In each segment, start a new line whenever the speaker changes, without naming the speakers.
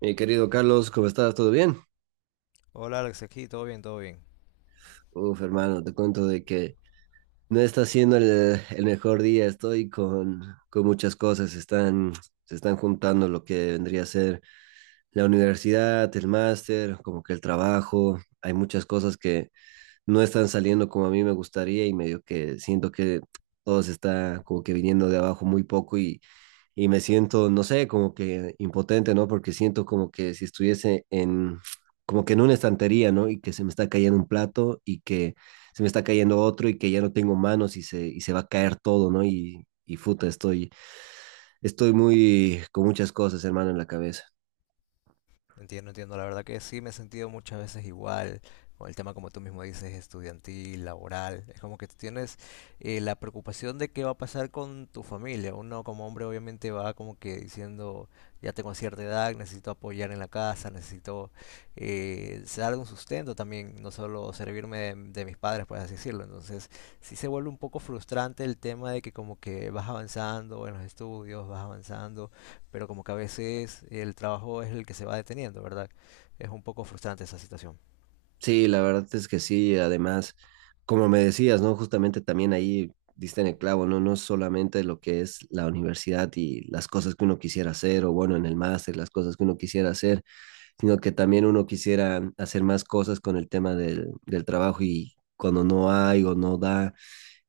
Mi querido Carlos, ¿cómo estás? ¿Todo bien?
Hola Alex, aquí todo bien, todo bien.
Uf, hermano, te cuento de que no está siendo el mejor día. Estoy con muchas cosas. Se están juntando lo que vendría a ser la universidad, el máster, como que el trabajo. Hay muchas cosas que no están saliendo como a mí me gustaría y medio que siento que todo se está como que viniendo de abajo muy poco y me siento, no sé, como que impotente, ¿no? Porque siento como que si estuviese como que en una estantería, ¿no? Y que se me está cayendo un plato y que se me está cayendo otro y que ya no tengo manos y se va a caer todo, ¿no? Y puta, estoy con muchas cosas, hermano, en la cabeza.
Entiendo, entiendo. La verdad que sí me he sentido muchas veces igual con el tema, como tú mismo dices, estudiantil, laboral. Es como que tú tienes la preocupación de qué va a pasar con tu familia. Uno como hombre obviamente va como que diciendo, ya tengo cierta edad, necesito apoyar en la casa, necesito dar un sustento también, no solo servirme de mis padres, por así decirlo. Entonces sí se vuelve un poco frustrante el tema de que como que vas avanzando en los estudios, vas avanzando pero como que a veces el trabajo es el que se va deteniendo, ¿verdad? Es un poco frustrante esa situación.
Sí, la verdad es que sí, además, como me decías, ¿no? Justamente también ahí diste en el clavo, ¿no? No es solamente lo que es la universidad y las cosas que uno quisiera hacer, o bueno, en el máster, las cosas que uno quisiera hacer, sino que también uno quisiera hacer más cosas con el tema del trabajo y cuando no hay o no da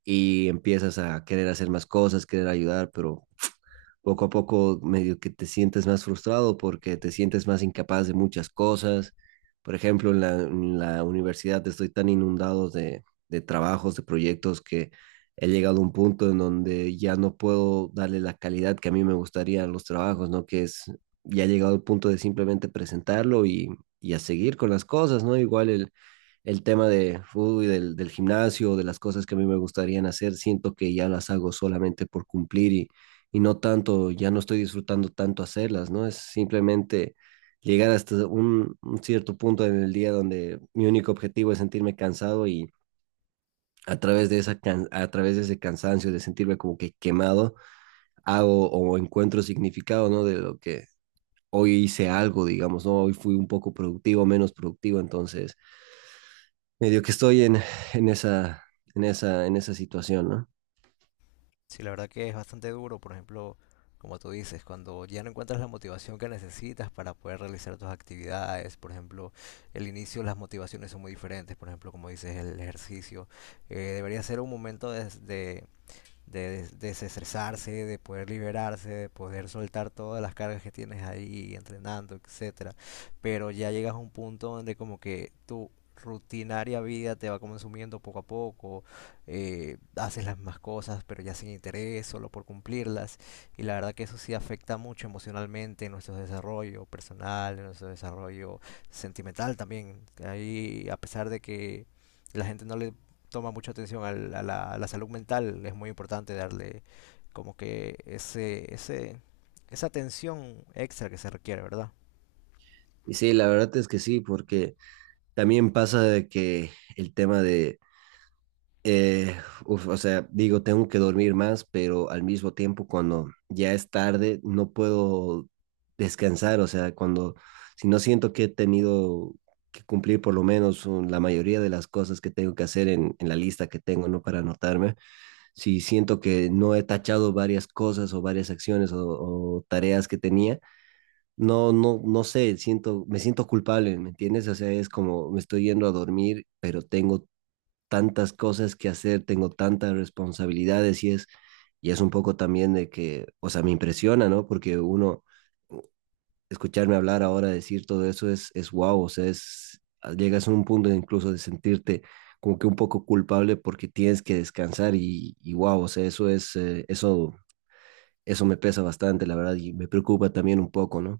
y empiezas a querer hacer más cosas, querer ayudar, pero poco a poco medio que te sientes más frustrado porque te sientes más incapaz de muchas cosas. Por ejemplo, en la universidad estoy tan inundado de trabajos, de proyectos que he llegado a un punto en donde ya no puedo darle la calidad que a mí me gustaría a los trabajos, ¿no? Que ya he llegado al punto de simplemente presentarlo y a seguir con las cosas, ¿no? Igual el tema de fútbol y del gimnasio, de las cosas que a mí me gustarían hacer, siento que ya las hago solamente por cumplir y no tanto, ya no estoy disfrutando tanto hacerlas, ¿no? Es simplemente llegar hasta un cierto punto en el día donde mi único objetivo es sentirme cansado y a través de ese cansancio de sentirme como que quemado, hago o encuentro significado, ¿no? De lo que hoy hice algo, digamos, ¿no? Hoy fui un poco productivo, menos productivo, entonces medio que estoy en esa, en esa situación, ¿no?
Sí, la verdad que es bastante duro, por ejemplo, como tú dices, cuando ya no encuentras la motivación que necesitas para poder realizar tus actividades, por ejemplo, el inicio, las motivaciones son muy diferentes, por ejemplo, como dices, el ejercicio, debería ser un momento de desestresarse, de poder liberarse, de poder soltar todas las cargas que tienes ahí entrenando, etcétera. Pero ya llegas a un punto donde como que tu rutinaria vida te va consumiendo poco a poco, haces las mismas cosas pero ya sin interés, solo por cumplirlas. Y la verdad que eso sí afecta mucho emocionalmente en nuestro desarrollo personal, en nuestro desarrollo sentimental también. Ahí, a pesar de que la gente no le toma mucha atención a la salud mental, es muy importante darle como que ese, esa atención extra que se requiere, ¿verdad?
Y sí, la verdad es que sí, porque también pasa de que el tema de, eh, uf, o sea, digo, tengo que dormir más, pero al mismo tiempo cuando ya es tarde, no puedo descansar, o sea, si no siento que he tenido que cumplir por lo menos la mayoría de las cosas que tengo que hacer en la lista que tengo, ¿no? Para anotarme si siento que no he tachado varias cosas o varias acciones o tareas que tenía, no sé, siento, me siento culpable, ¿me entiendes? O sea, es como me estoy yendo a dormir, pero tengo tantas cosas que hacer, tengo tantas responsabilidades y y es un poco también de que, o sea, me impresiona, ¿no? Porque uno, escucharme hablar ahora, decir todo eso es wow, o sea, llegas a un punto incluso de sentirte como que un poco culpable porque tienes que descansar y wow, o sea, eso es, eso eso me pesa bastante, la verdad, y me preocupa también un poco, ¿no?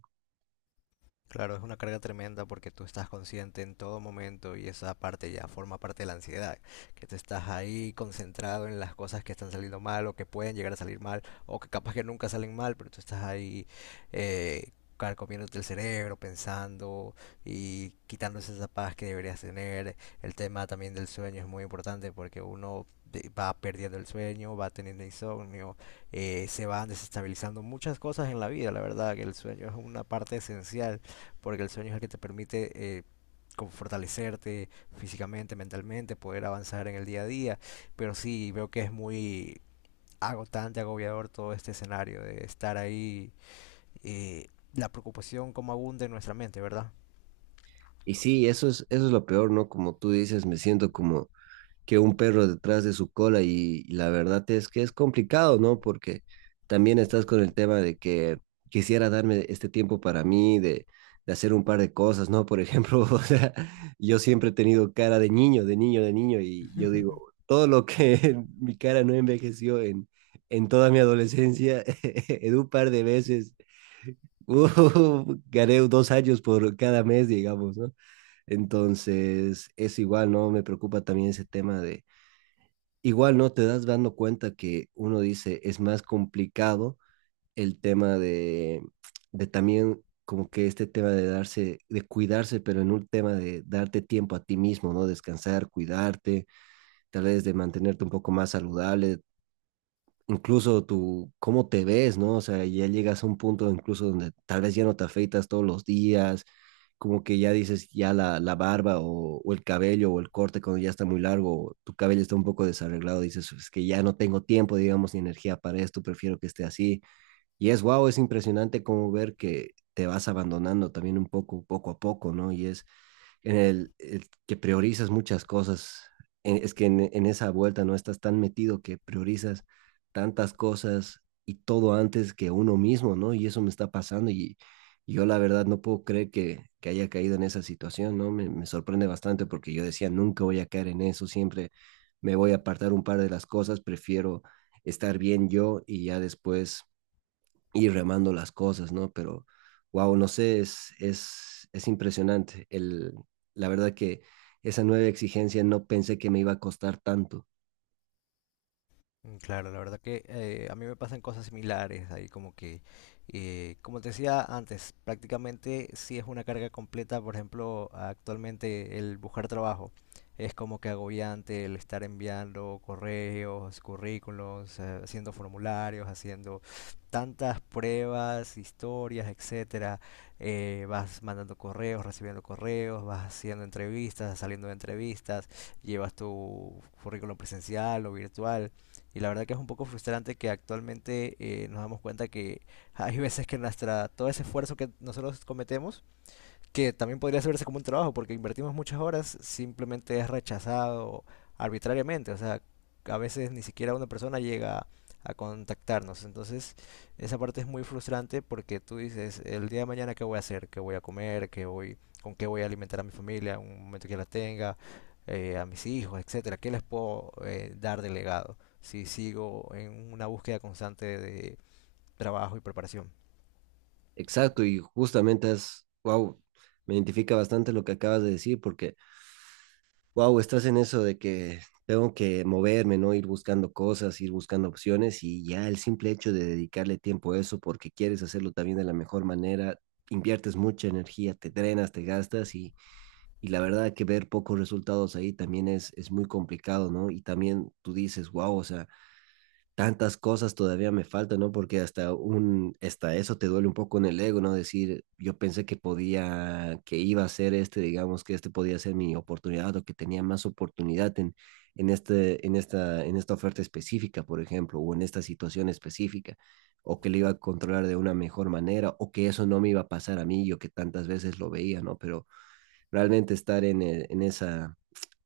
Claro, es una carga tremenda porque tú estás consciente en todo momento y esa parte ya forma parte de la ansiedad, que te estás ahí concentrado en las cosas que están saliendo mal o que pueden llegar a salir mal o que capaz que nunca salen mal, pero tú estás ahí eh, carcomiéndote el cerebro, pensando y quitándose esa paz que deberías tener. El tema también del sueño es muy importante porque uno va perdiendo el sueño, va teniendo insomnio, se van desestabilizando muchas cosas en la vida, la verdad que el sueño es una parte esencial porque el sueño es el que te permite eh, como fortalecerte físicamente, mentalmente, poder avanzar en el día a día, pero sí veo que es muy agotante, agobiador todo este escenario de estar ahí, eh, la preocupación como abunda en nuestra mente, ¿verdad?
Y sí, eso es lo peor, ¿no? Como tú dices, me siento como que un perro detrás de su cola y la verdad es que es complicado, ¿no? Porque también estás con el tema de que quisiera darme este tiempo para mí, de hacer un par de cosas, ¿no? Por ejemplo, o sea, yo siempre he tenido cara de niño, y yo digo, todo lo que mi cara no envejeció en toda mi adolescencia, en un par de veces Uh, gané 2 años por cada mes, digamos, ¿no? Entonces, es igual, ¿no? Me preocupa también ese tema de, igual, ¿no? Te das dando cuenta que uno dice, es más complicado el tema de también como que este tema de darse, de cuidarse, pero en un tema de darte tiempo a ti mismo, ¿no? Descansar, cuidarte, tal vez de mantenerte un poco más saludable, incluso tu, cómo te ves, ¿no? O sea, ya llegas a un punto incluso donde tal vez ya no te afeitas todos los días, como que ya dices, ya la barba o el cabello o el corte cuando ya está muy largo, o tu cabello está un poco desarreglado, dices, es que ya no tengo tiempo, digamos, ni energía para esto, prefiero que esté así. Y es wow, es impresionante como ver que te vas abandonando también un poco, poco a poco, ¿no? En el que priorizas muchas cosas. Es que en esa vuelta no estás tan metido que priorizas tantas cosas y todo antes que uno mismo, ¿no? Y eso me está pasando y yo la verdad no puedo creer que haya caído en esa situación, ¿no? Me sorprende bastante porque yo decía, nunca voy a caer en eso, siempre me voy a apartar un par de las cosas, prefiero estar bien yo y ya después ir remando las cosas, ¿no? Pero, wow, no sé, es impresionante. La verdad que esa nueva exigencia no pensé que me iba a costar tanto.
Mm, claro, la verdad que a mí me pasan cosas similares ahí, como que, como te decía antes, prácticamente sí es una carga completa, por ejemplo, actualmente el buscar trabajo es como que agobiante el estar enviando correos, currículos, haciendo formularios, haciendo tantas pruebas, historias, etcétera. Vas mandando correos, recibiendo correos, vas haciendo entrevistas, saliendo de entrevistas, llevas tu currículum presencial o virtual. Y la verdad que es un poco frustrante que actualmente nos damos cuenta que hay veces que nuestra, todo ese esfuerzo que nosotros cometemos que también podría verse como un trabajo, porque invertimos muchas horas, simplemente es rechazado arbitrariamente, o sea, a veces ni siquiera una persona llega a contactarnos, entonces esa parte es muy frustrante porque tú dices, el día de mañana qué voy a hacer, qué voy a comer, qué voy, con qué voy a alimentar a mi familia, en un momento que la tenga, a mis hijos, etcétera, qué les puedo dar de legado si sigo en una búsqueda constante de trabajo y preparación.
Exacto, y justamente es, wow, me identifica bastante lo que acabas de decir, porque, wow, estás en eso de que tengo que moverme, ¿no? Ir buscando cosas, ir buscando opciones y ya el simple hecho de dedicarle tiempo a eso porque quieres hacerlo también de la mejor manera, inviertes mucha energía, te drenas, te gastas y la verdad que ver pocos resultados ahí también es muy complicado, ¿no? Y también tú dices, wow, o sea, tantas cosas todavía me faltan, ¿no? Porque hasta eso te duele un poco en el ego, ¿no? Decir, yo pensé que podía, que iba a ser este, digamos, que este podía ser mi oportunidad o que tenía más oportunidad en, en esta oferta específica, por ejemplo, o en esta situación específica, o que le iba a controlar de una mejor manera, o que eso no me iba a pasar a mí, yo que tantas veces lo veía, ¿no? Pero realmente estar en,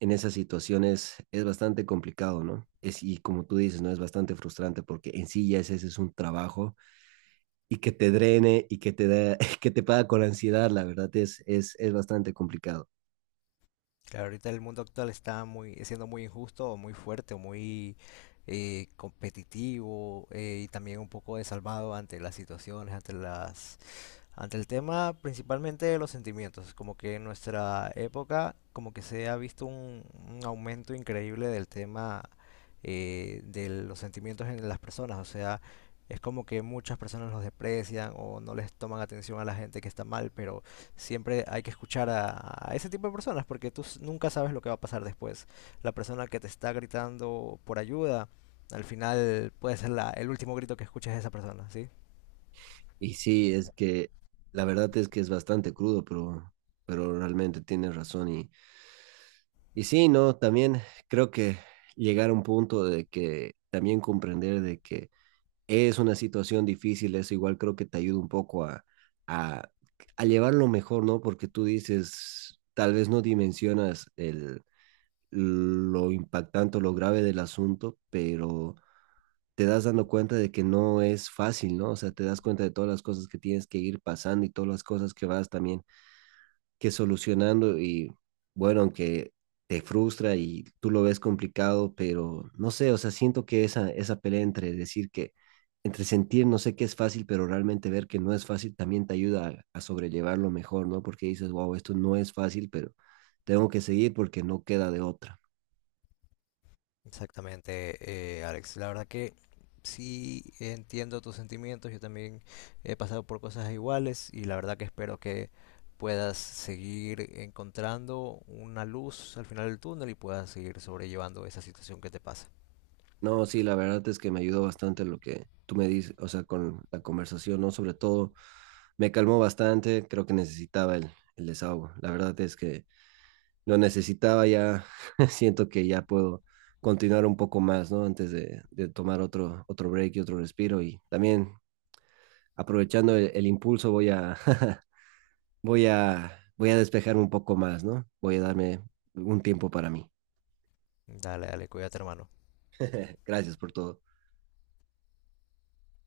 en esas situaciones es bastante complicado, ¿no? Y como tú dices, ¿no? Es bastante frustrante porque en sí ya ese es un trabajo y que te drene y que que te paga con ansiedad, la verdad es bastante complicado.
Claro, ahorita el mundo actual está muy, siendo muy injusto, o muy fuerte, o muy competitivo y también un poco desalmado ante las situaciones, ante las ante el tema principalmente de los sentimientos, como que en nuestra época como que se ha visto un aumento increíble del tema de los sentimientos en las personas, o sea, es como que muchas personas los desprecian o no les toman atención a la gente que está mal, pero siempre hay que escuchar a ese tipo de personas porque tú nunca sabes lo que va a pasar después. La persona que te está gritando por ayuda, al final puede ser el último grito que escuches de esa persona, ¿sí?
Y sí, es que la verdad es que es bastante crudo, pero realmente tienes razón. Y sí, ¿no? También creo que llegar a un punto de que también comprender de que es una situación difícil, eso igual creo que te ayuda un poco a, a llevarlo mejor, ¿no? Porque tú dices, tal vez no dimensionas lo impactante o lo grave del asunto, pero te das dando cuenta de que no es fácil, ¿no? O sea, te das cuenta de todas las cosas que tienes que ir pasando y todas las cosas que vas también que solucionando y bueno, aunque te frustra y tú lo ves complicado, pero no sé, o sea, siento que esa pelea entre decir entre sentir, no sé qué es fácil, pero realmente ver que no es fácil también te ayuda a sobrellevarlo mejor, ¿no? Porque dices, wow, esto no es fácil, pero tengo que seguir porque no queda de otra.
Exactamente, Alex. La verdad que sí entiendo tus sentimientos. Yo también he pasado por cosas iguales y la verdad que espero que puedas seguir encontrando una luz al final del túnel y puedas seguir sobrellevando esa situación que te pasa.
No, sí, la verdad es que me ayudó bastante lo que tú me dices, o sea, con la conversación, ¿no? Sobre todo, me calmó bastante, creo que necesitaba el desahogo. La verdad es que lo necesitaba ya, siento que ya puedo continuar un poco más, ¿no? Antes de tomar otro break y otro respiro y también aprovechando el impulso voy voy a despejarme un poco más, ¿no? Voy a darme un tiempo para mí.
Dale, dale, cuídate, hermano.
Gracias por todo.